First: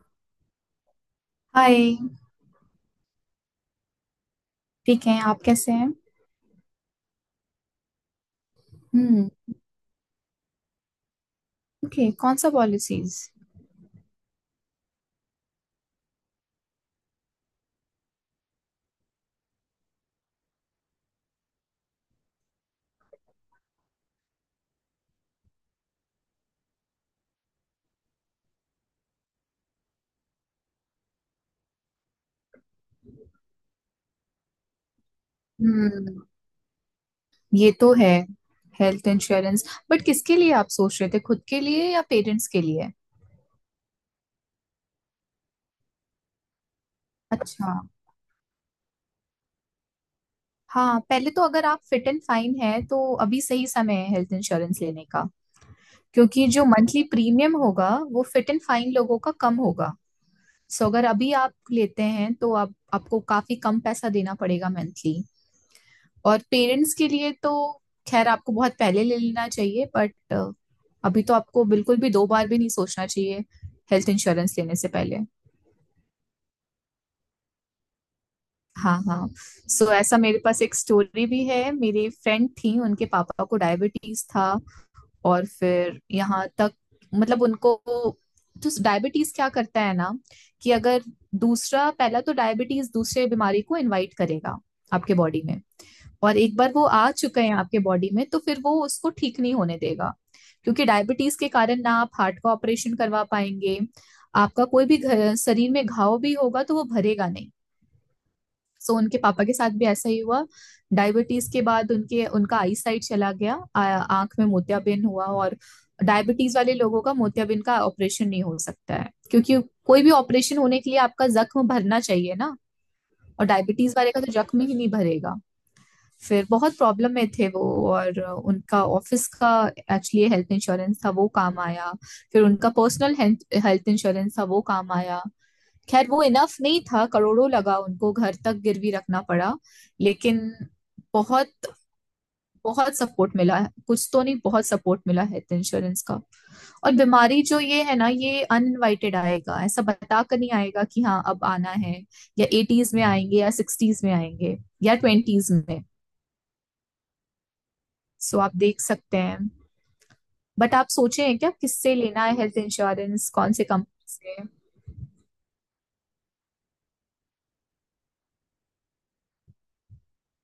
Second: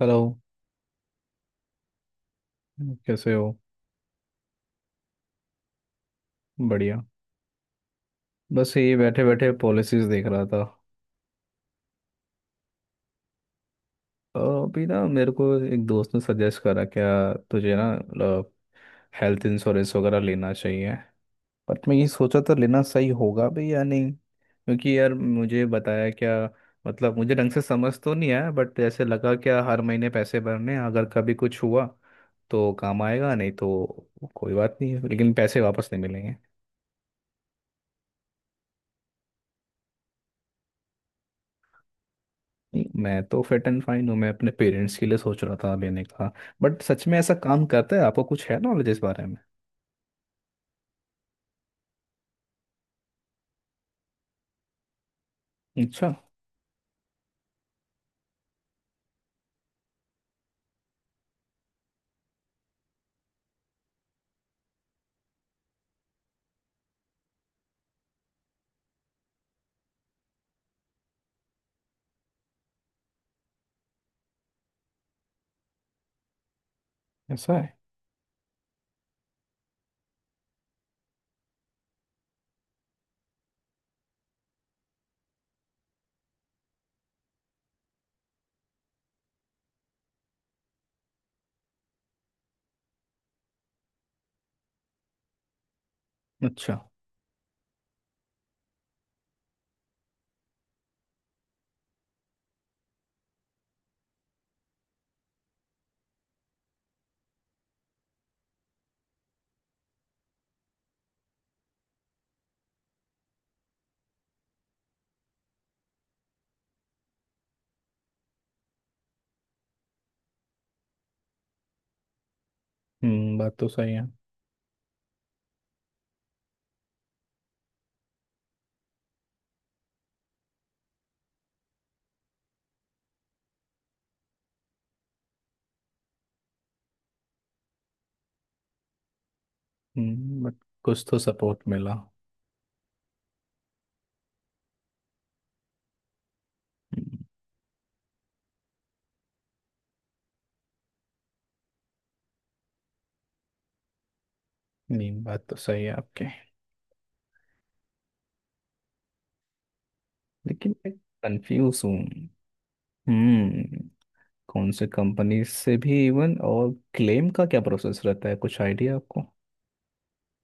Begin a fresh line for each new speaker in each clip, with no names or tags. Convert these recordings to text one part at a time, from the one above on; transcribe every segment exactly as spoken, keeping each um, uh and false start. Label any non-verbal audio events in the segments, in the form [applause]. Hello.
Hi.
कैसे हो?
ठीक है, आप कैसे हैं?
बढ़िया। बस ये बैठे
हम्म।
बैठे पॉलिसीज देख रहा था।
ओके, कौन सा पॉलिसीज?
अ, अभी ना मेरे को एक दोस्त ने सजेस्ट करा क्या तुझे ना मतलब हेल्थ इंश्योरेंस वगैरह लेना चाहिए। बट मैं ये सोचा था लेना सही होगा भी या नहीं, क्योंकि यार मुझे बताया क्या, मतलब मुझे ढंग से समझ तो नहीं आया। बट ऐसे लगा क्या हर महीने पैसे भरने हैं, अगर कभी कुछ हुआ तो काम आएगा, नहीं तो कोई बात नहीं है, लेकिन पैसे वापस नहीं
हम्म,
मिलेंगे।
ये तो है। हेल्थ इंश्योरेंस, बट किसके लिए आप सोच रहे थे, खुद के लिए या पेरेंट्स के
नहीं,
लिए?
मैं तो फिट एंड फाइन हूँ, मैं अपने पेरेंट्स के लिए सोच रहा था लेने का। बट सच में ऐसा काम
अच्छा।
करता है? आपको कुछ है नॉलेज इस बारे में?
हाँ, पहले तो अगर आप फिट एंड फाइन है तो अभी सही समय है हेल्थ इंश्योरेंस लेने का।
अच्छा।
क्योंकि जो मंथली प्रीमियम होगा वो फिट एंड फाइन लोगों का कम होगा। सो अगर अभी आप लेते हैं तो आप आपको काफी कम पैसा देना पड़ेगा मंथली। और पेरेंट्स के लिए तो खैर आपको बहुत पहले ले लेना चाहिए, बट अभी तो आपको बिल्कुल भी दो बार भी नहीं सोचना चाहिए हेल्थ इंश्योरेंस लेने से पहले।
ऐसा है?
हाँ हाँ। सो so, ऐसा मेरे पास एक स्टोरी भी है। मेरी फ्रेंड थी, उनके पापा को डायबिटीज था। और फिर यहाँ तक, मतलब उनको, तो डायबिटीज क्या करता है ना? कि अगर दूसरा पहला तो डायबिटीज दूसरे बीमारी को इनवाइट करेगा आपके बॉडी में। और एक बार
अच्छा।
वो आ चुका है आपके बॉडी में तो फिर वो उसको ठीक नहीं होने देगा। क्योंकि डायबिटीज के कारण ना आप हार्ट का ऑपरेशन करवा पाएंगे। आपका कोई भी घ- शरीर में घाव भी होगा तो वो भरेगा नहीं। सो उनके पापा के साथ भी ऐसा ही हुआ। डायबिटीज के बाद उनके उनका आई साइट चला गया। आ- आंख में मोतियाबिंद हुआ और डायबिटीज वाले लोगों का मोतियाबिंद का ऑपरेशन नहीं हो सकता है, क्योंकि कोई भी ऑपरेशन होने के लिए आपका जख्म भरना चाहिए ना।
हम्म,
और
बात तो सही
डायबिटीज
है।
वाले का तो जख्म ही नहीं भरेगा। फिर बहुत प्रॉब्लम में थे वो। और उनका ऑफिस का एक्चुअली हेल्थ इंश्योरेंस था, वो काम आया। फिर उनका पर्सनल हेल्थ इंश्योरेंस था, वो काम आया। खैर वो इनफ नहीं था, करोड़ों लगा, उनको घर तक गिरवी रखना पड़ा। लेकिन
हम्म। बट कुछ तो
बहुत,
सपोर्ट मिला।
बहुत सपोर्ट मिला है, कुछ तो नहीं बहुत सपोर्ट मिला हेल्थ इंश्योरेंस का। और
हम्म।
बीमारी जो ये है ना, ये अनइनवाइटेड आएगा, ऐसा बता कर नहीं आएगा कि हाँ अब आना है। या एटीज में आएंगे या सिक्सटीज में आएंगे या
नहीं, बात
ट्वेंटीज
तो
में।
सही है आपके,
सो आप देख सकते हैं।
लेकिन
बट आप
मैं
सोचे हैं क्या
कंफ्यूज हूँ।
किससे लेना है हेल्थ इंश्योरेंस, कौन से
हम्म।
कंपनी से?
कौन से कंपनी से भी इवन, और क्लेम का क्या प्रोसेस रहता है, कुछ आइडिया आपको?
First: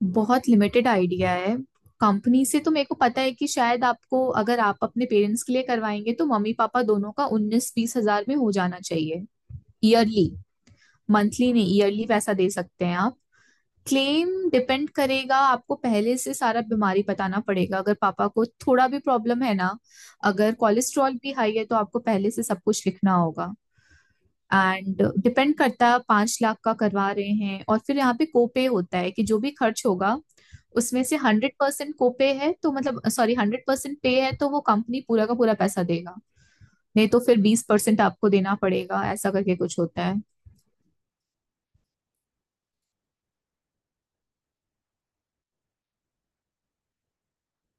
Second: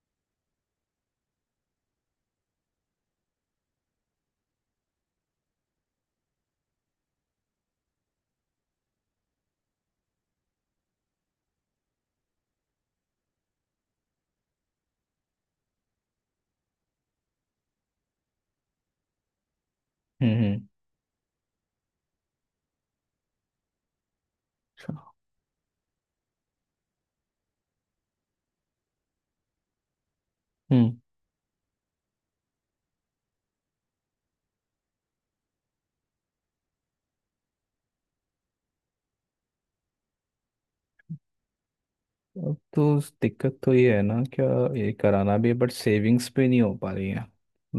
बहुत लिमिटेड आइडिया है। कंपनी से तो मेरे को पता है कि शायद आपको अगर आप अपने पेरेंट्स के लिए करवाएंगे तो मम्मी पापा दोनों का उन्नीस बीस हजार में हो जाना चाहिए ईयरली। मंथली नहीं, ईयरली पैसा दे सकते हैं आप। क्लेम डिपेंड करेगा, आपको पहले से सारा बीमारी बताना पड़ेगा अगर पापा को थोड़ा भी प्रॉब्लम है ना।
हम्म।
अगर
हम्म।
कोलेस्ट्रॉल भी हाई है तो आपको पहले से सब कुछ लिखना होगा। एंड डिपेंड करता है, पांच लाख का करवा रहे हैं और फिर यहाँ पे कोपे होता है कि जो भी खर्च होगा
अच्छा।
उसमें से हंड्रेड परसेंट कोपे है तो मतलब सॉरी हंड्रेड परसेंट पे है तो वो कंपनी पूरा का पूरा पैसा देगा। नहीं तो फिर बीस परसेंट आपको देना पड़ेगा, ऐसा करके कुछ होता है।
अब तो उस दिक्कत तो ये है ना क्या, ये कराना भी है बट सेविंग्स पे नहीं हो पा रही है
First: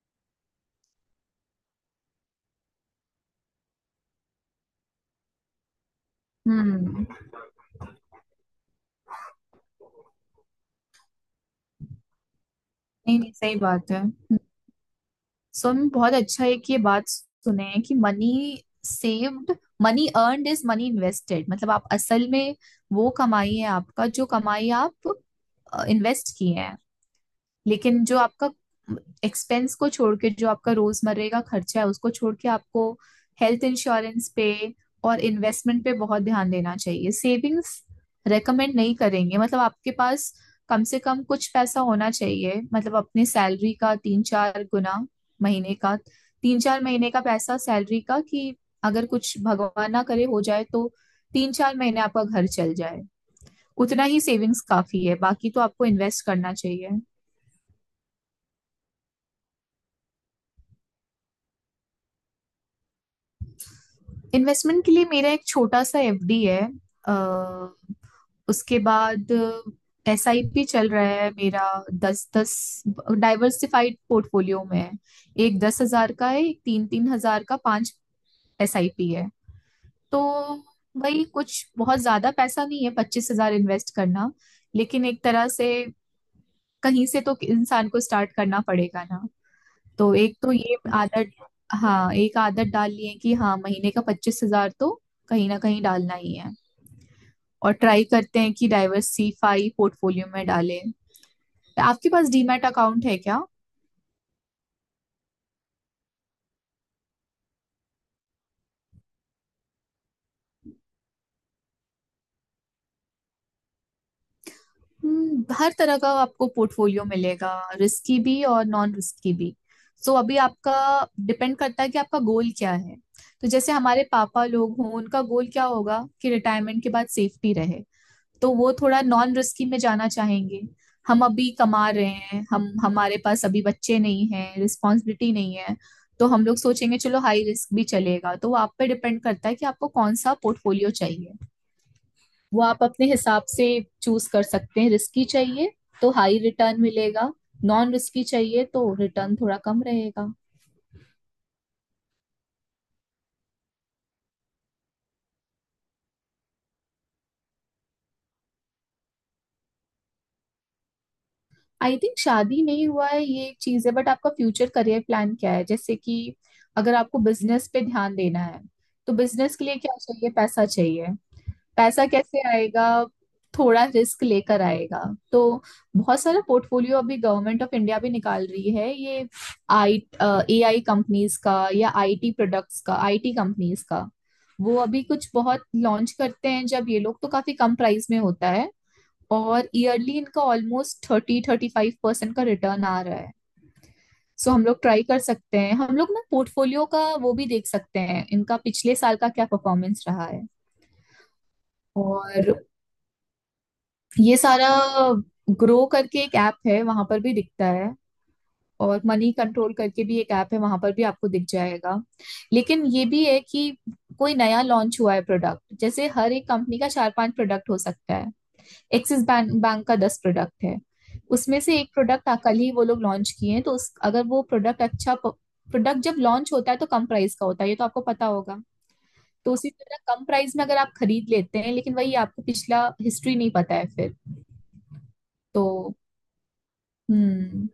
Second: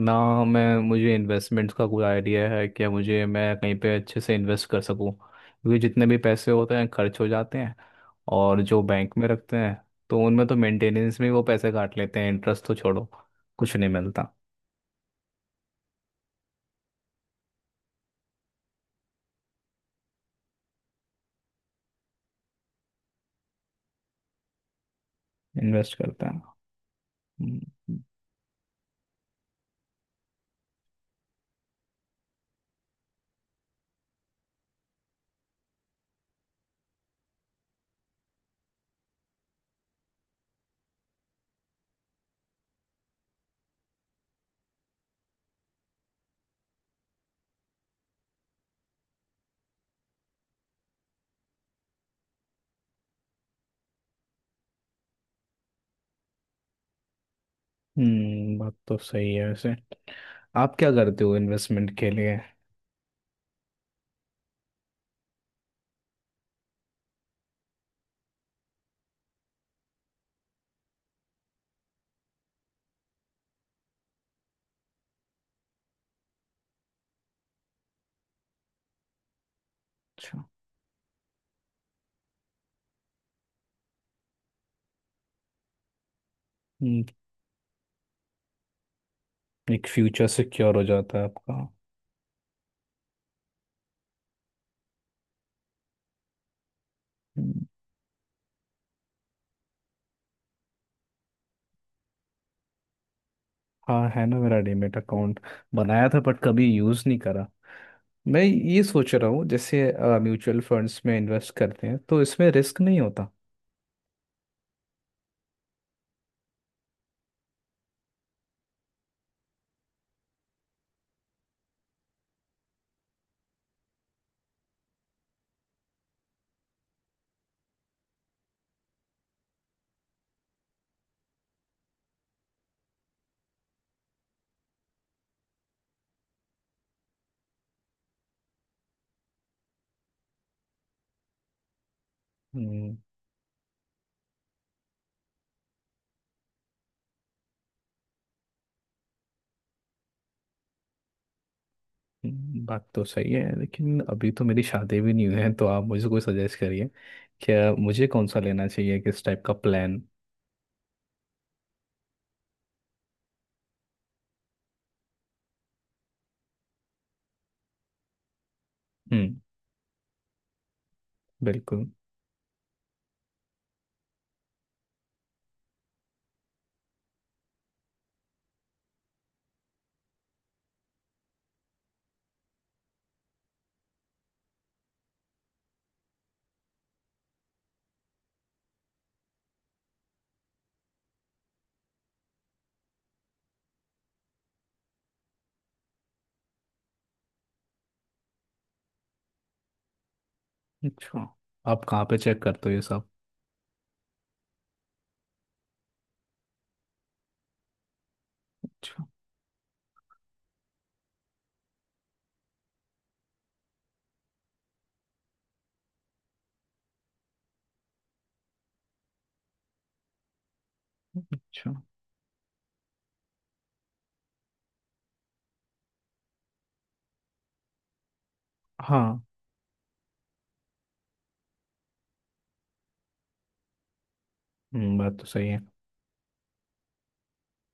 ना। मैं मुझे इन्वेस्टमेंट्स का कोई आइडिया है कि मुझे, मैं कहीं पे अच्छे से इन्वेस्ट कर सकूं, क्योंकि जितने भी पैसे होते हैं
हम्म।
खर्च हो जाते हैं। और जो बैंक में रखते हैं तो उनमें तो मेंटेनेंस में वो पैसे काट लेते हैं, इंटरेस्ट तो छोड़ो,
नहीं नहीं, सही
कुछ नहीं
बात है।
मिलता।
सो में बहुत अच्छा है कि ये बात सुने हैं कि money saved money earned is money invested. मतलब आप असल में वो कमाई है आपका, जो कमाई आप
इन्वेस्ट करते
इन्वेस्ट
हैं।
किए हैं।
हम्म।
लेकिन जो आपका एक्सपेंस को छोड़ के, जो आपका रोजमर्रे का खर्चा है उसको छोड़ के, आपको हेल्थ इंश्योरेंस पे और इन्वेस्टमेंट पे बहुत ध्यान देना चाहिए। सेविंग्स रेकमेंड नहीं करेंगे, मतलब आपके पास कम से कम कुछ पैसा होना चाहिए, मतलब अपने सैलरी का तीन चार गुना, महीने का, तीन चार महीने का पैसा सैलरी का, कि अगर कुछ भगवान ना करे हो जाए तो तीन चार महीने आपका घर चल जाए। उतना ही सेविंग्स काफी है, बाकी तो आपको इन्वेस्ट करना चाहिए।
हम्म, बात तो सही है वैसे। आप क्या करते हो इन्वेस्टमेंट के लिए?
इन्वेस्टमेंट के लिए मेरा एक छोटा सा एफडी है। अ, उसके बाद एसआईपी चल रहा है मेरा। दस दस डाइवर्सिफाइड पोर्टफोलियो में है। एक दस हजार का है, एक तीन तीन हजार का, पांच एसआईपी है। तो
अच्छा।
भाई कुछ बहुत ज्यादा पैसा नहीं है, पच्चीस हजार इन्वेस्ट करना। लेकिन एक तरह से,
हम्म।
कहीं से तो इंसान को स्टार्ट करना पड़ेगा ना।
एक
तो
फ्यूचर
एक तो
सिक्योर
ये
हो जाता है
आदत,
आपका।
हाँ एक आदत डाल ली है कि हाँ महीने का पच्चीस हजार तो कहीं ना कहीं डालना ही है।
हम्म।
और ट्राई करते हैं कि डाइवर्सिफाई पोर्टफोलियो में डालें। आपके पास डीमैट अकाउंट है क्या?
हाँ है ना, मेरा डीमेट अकाउंट बनाया था बट कभी यूज़ नहीं करा। मैं ये सोच रहा हूँ जैसे म्यूचुअल फंड्स में इन्वेस्ट करते हैं तो इसमें रिस्क नहीं होता?
हम्म, हर तरह का आपको पोर्टफोलियो मिलेगा, रिस्की भी और नॉन रिस्की भी। सो so, अभी आपका डिपेंड करता है कि आपका गोल क्या है। तो जैसे हमारे पापा लोग हों, उनका गोल क्या होगा कि रिटायरमेंट के बाद सेफ्टी रहे, तो वो थोड़ा नॉन रिस्की में जाना चाहेंगे। हम अभी कमा रहे हैं, हम हमारे पास अभी बच्चे नहीं हैं, रिस्पॉन्सिबिलिटी नहीं है, तो हम लोग सोचेंगे चलो हाई रिस्क भी चलेगा। तो वो आप पे डिपेंड करता है कि आपको कौन सा पोर्टफोलियो चाहिए। वो आप
हम्म।
अपने हिसाब से चूज कर सकते हैं। रिस्की चाहिए तो हाई रिटर्न मिलेगा, नॉन रिस्की चाहिए तो रिटर्न थोड़ा कम रहेगा।
हम्म, बात तो सही है, लेकिन अभी तो मेरी शादी भी नहीं हुई है, तो आप मुझे कोई सजेस्ट करिए क्या मुझे कौन सा लेना चाहिए, किस टाइप का प्लान।
आई थिंक शादी नहीं हुआ है ये एक चीज है, बट आपका फ्यूचर करियर प्लान क्या है? जैसे कि अगर आपको बिजनेस पे ध्यान देना है तो
हम्म।
बिजनेस के लिए क्या चाहिए? पैसा चाहिए।
बिल्कुल।
पैसा कैसे आएगा? थोड़ा रिस्क लेकर आएगा। तो बहुत सारा पोर्टफोलियो अभी गवर्नमेंट ऑफ इंडिया भी निकाल रही है, ये आई ए आई कंपनीज का या आईटी प्रोडक्ट्स का आईटी कंपनीज का। वो अभी कुछ बहुत लॉन्च करते हैं जब ये लोग, तो काफी कम प्राइस में होता है और ईयरली इनका almost thirty thirty five percent का रिटर्न आ रहा है। सो हम लोग ट्राई कर सकते हैं, हम लोग ना पोर्टफोलियो का वो भी देख सकते हैं इनका पिछले साल का क्या परफॉर्मेंस रहा है।
अच्छा। आप कहाँ पे चेक
और
करते हो ये सब?
ये सारा ग्रो करके एक ऐप है, वहां पर भी दिखता है। और
अच्छा।
मनी कंट्रोल करके भी एक ऐप है, वहां पर भी आपको दिख जाएगा। लेकिन ये भी है कि कोई नया लॉन्च हुआ है प्रोडक्ट, जैसे हर एक कंपनी का चार पांच प्रोडक्ट हो सकता है। एक्सिस बैंक बैंक का दस प्रोडक्ट है। उसमें
अच्छा।
से एक प्रोडक्ट कल ही वो लोग लॉन्च किए हैं तो उस अगर वो प्रोडक्ट, अच्छा प्रोडक्ट जब लॉन्च होता है तो कम प्राइस का होता है, ये तो आपको पता होगा।
हाँ।
तो उसी तरह कम प्राइस में अगर आप खरीद लेते हैं, लेकिन वही आपको पिछला हिस्ट्री नहीं पता है फिर।
हम्म, बात तो सही है।
तो हम्म।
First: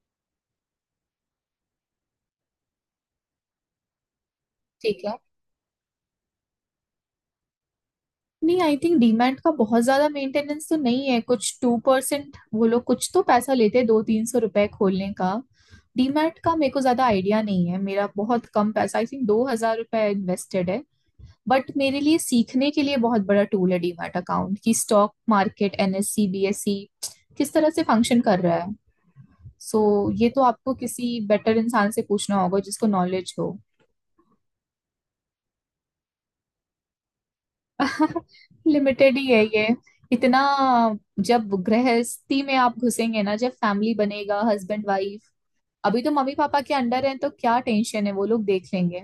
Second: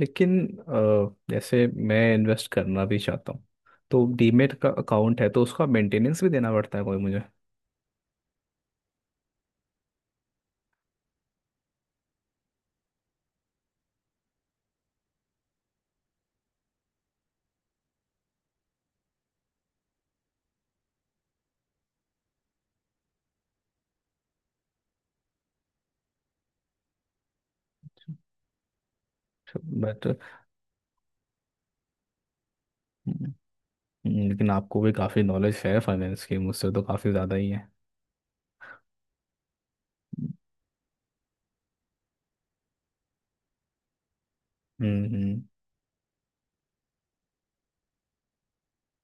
लेकिन अ, जैसे मैं इन्वेस्ट करना भी चाहता हूँ, तो डीमेट का
ठीक है,
अकाउंट है तो उसका मेंटेनेंस भी देना पड़ता है कोई मुझे?
नहीं आई थिंक डीमैट का बहुत ज्यादा मेंटेनेंस तो नहीं है कुछ, टू परसेंट वो लोग कुछ तो पैसा लेते हैं, दो तीन सौ रुपए खोलने का। डीमैट का मेरे को ज्यादा आइडिया नहीं है, मेरा बहुत कम पैसा आई थिंक दो हजार रुपये इन्वेस्टेड है। बट मेरे लिए सीखने के लिए बहुत बड़ा टूल है डीमैट अकाउंट कि स्टॉक मार्केट एनएससी बीएससी किस तरह से फंक्शन कर रहा है। सो
बट
so, ये तो आपको किसी बेटर इंसान से पूछना होगा जिसको नॉलेज हो।
लेकिन आपको भी काफ़ी नॉलेज है फाइनेंस की, मुझसे तो काफ़ी ज़्यादा ही है।
[laughs] लिमिटेड ही है ये इतना। जब गृहस्थी में आप घुसेंगे ना, जब फैमिली बनेगा हस्बैंड
हम्म।
वाइफ।
हम्म।
अभी तो मम्मी पापा के अंडर हैं तो क्या टेंशन है, वो लोग देख लेंगे।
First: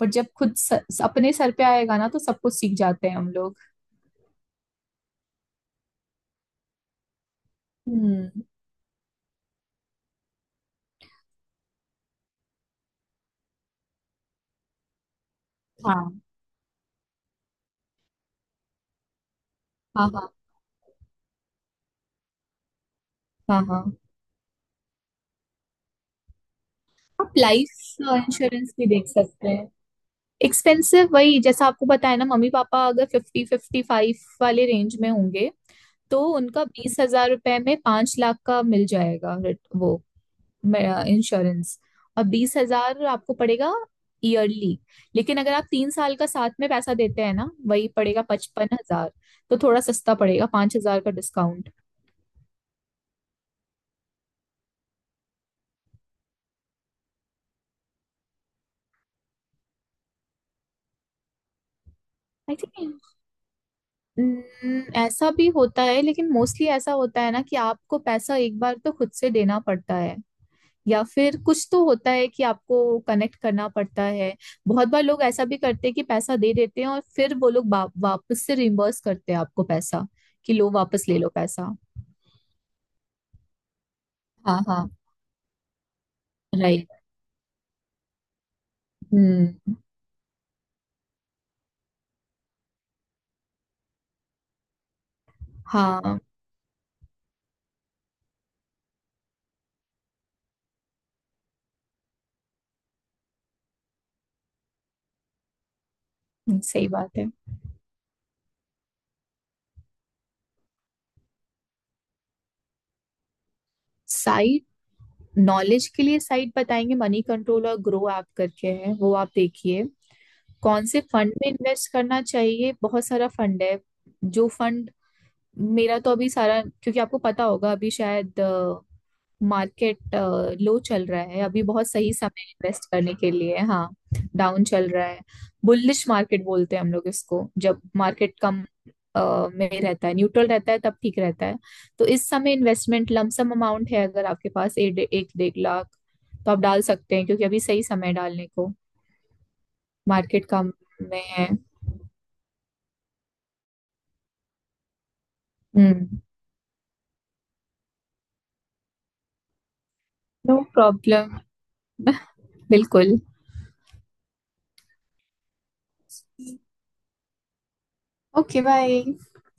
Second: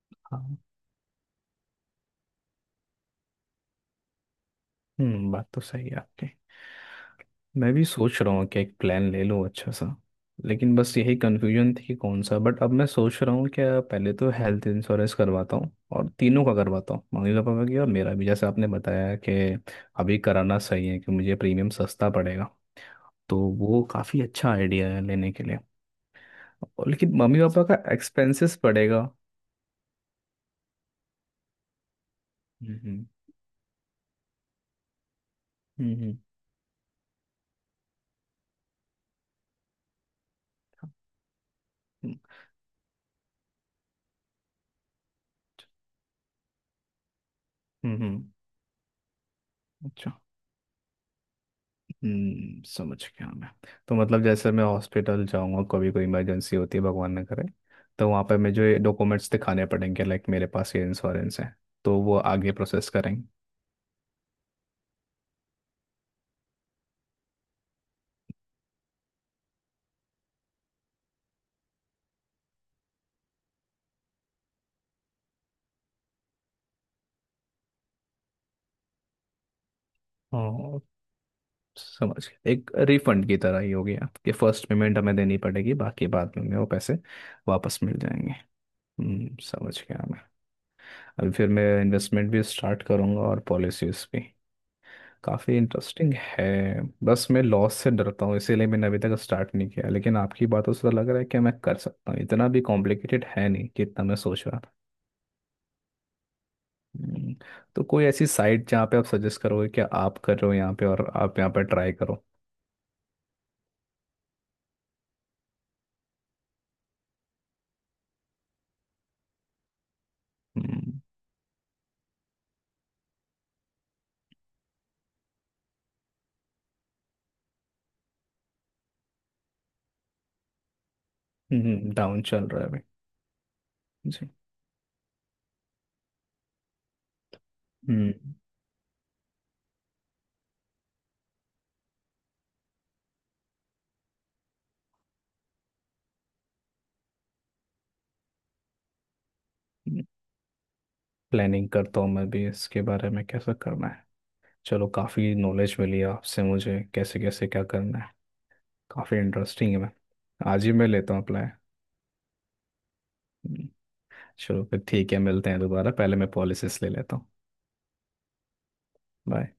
बट जब खुद
हाँ।
स, अपने सर पे आएगा ना तो सब कुछ सीख जाते हैं हम लोग।
हम्म, बात तो सही है आपकी। मैं भी सोच
हम्म।
रहा हूँ कि एक प्लान ले लूँ अच्छा सा। लेकिन बस यही कन्फ्यूजन थी कि कौन सा, बट अब मैं सोच रहा हूँ क्या पहले तो हेल्थ इंश्योरेंस करवाता हूँ, और
हाँ,
तीनों का करवाता हूँ, मम्मी पापा का भी और मेरा भी, जैसे आपने बताया कि
हाँ,
अभी
हाँ,
कराना सही है कि मुझे प्रीमियम सस्ता पड़ेगा, तो
हाँ,
वो
हाँ।
काफ़ी अच्छा आइडिया है लेने के लिए। और लेकिन
आप
मम्मी पापा
लाइफ
का एक्सपेंसेस
इंश्योरेंस भी
पड़ेगा।
देख सकते हैं। एक्सपेंसिव, वही जैसा आपको बताया ना, मम्मी
हम्म।
पापा अगर
हम्म।
फिफ्टी फिफ्टी फाइव वाले रेंज में होंगे
हम्म।
तो उनका बीस हजार रुपए में पांच लाख का मिल जाएगा, रिट- वो इंश्योरेंस।
हम्म।
और बीस हजार आपको पड़ेगा ईयरली। लेकिन अगर आप तीन साल का साथ में पैसा देते हैं ना, वही
हम्म।
पड़ेगा
हम्म।
पचपन हजार। तो थोड़ा
अच्छा।
सस्ता पड़ेगा, पांच हजार का डिस्काउंट।
हम्म, समझ गया मैं। तो मतलब जैसे मैं हॉस्पिटल जाऊंगा कभी, कोई इमरजेंसी होती है भगवान ना करे, तो वहाँ पे मैं जो ये डॉक्यूमेंट्स दिखाने पड़ेंगे लाइक मेरे पास ये इंश्योरेंस है, तो वो आगे
आई
प्रोसेस
थिंक
करेंगे?
न- ऐसा भी होता है, लेकिन मोस्टली ऐसा होता है ना कि आपको पैसा एक बार तो खुद से देना पड़ता है। या फिर कुछ तो होता है कि आपको कनेक्ट करना पड़ता है। बहुत बार लोग ऐसा भी करते हैं कि पैसा दे देते हैं और फिर वो लोग वा, वापस से रिम्बर्स करते हैं आपको पैसा, कि लो
और
वापस ले लो पैसा।
समझ गया, एक रिफंड की तरह ही हो गया कि
हाँ
फर्स्ट
हाँ।
पेमेंट हमें देनी पड़ेगी, बाकी बाद में हमें वो
राइट।
पैसे वापस मिल जाएंगे। हम्म,
हम्म।
समझ गया मैं। अभी फिर मैं इन्वेस्टमेंट भी स्टार्ट करूंगा और पॉलिसीज भी। काफ़ी इंटरेस्टिंग
हाँ
है। बस मैं लॉस से डरता हूँ इसीलिए मैंने अभी तक स्टार्ट नहीं किया, लेकिन आपकी बातों से तो लग रहा है कि मैं कर सकता हूँ, इतना भी कॉम्प्लिकेटेड है नहीं जितना मैं सोच रहा था।
सही बात है।
हम्म। तो कोई ऐसी साइट जहाँ पे आप सजेस्ट करोगे कि आप कर रहे हो यहाँ पे और आप यहाँ पे ट्राई करो?
साइट, नॉलेज के लिए साइट बताएंगे मनी कंट्रोल और ग्रो ऐप करके है, वो आप देखिए। कौन
हम्म।
से फंड में इन्वेस्ट करना चाहिए, बहुत सारा फंड है। जो फंड मेरा तो अभी सारा, क्योंकि आपको पता होगा अभी शायद मार्केट लो चल रहा है, अभी बहुत सही
डाउन
समय
चल रहा है अभी?
इन्वेस्ट करने के लिए। हाँ
जी।
डाउन चल रहा है। बुलिश मार्केट बोलते हैं हम लोग इसको, जब
हम्म।
मार्केट कम अ, में रहता है, न्यूट्रल रहता है तब ठीक रहता है। तो इस समय इन्वेस्टमेंट लमसम अमाउंट है, अगर आपके पास एक एक डेढ़ लाख तो आप डाल सकते हैं क्योंकि अभी सही समय है डालने को, मार्केट कम में है।
प्लानिंग करता हूँ मैं भी इसके बारे में, कैसा करना है। चलो, काफ़ी नॉलेज मिली
हम्म।
आपसे मुझे कैसे कैसे क्या करना है। काफ़ी इंटरेस्टिंग है। मैं
नो
आज ही मैं लेता हूँ
प्रॉब्लम।
अप्लाई।
[laughs] बिल्कुल।
चलो फिर ठीक है, मिलते हैं दोबारा, पहले मैं पॉलिसिस ले लेता हूँ।
Okay, bye.
बाय।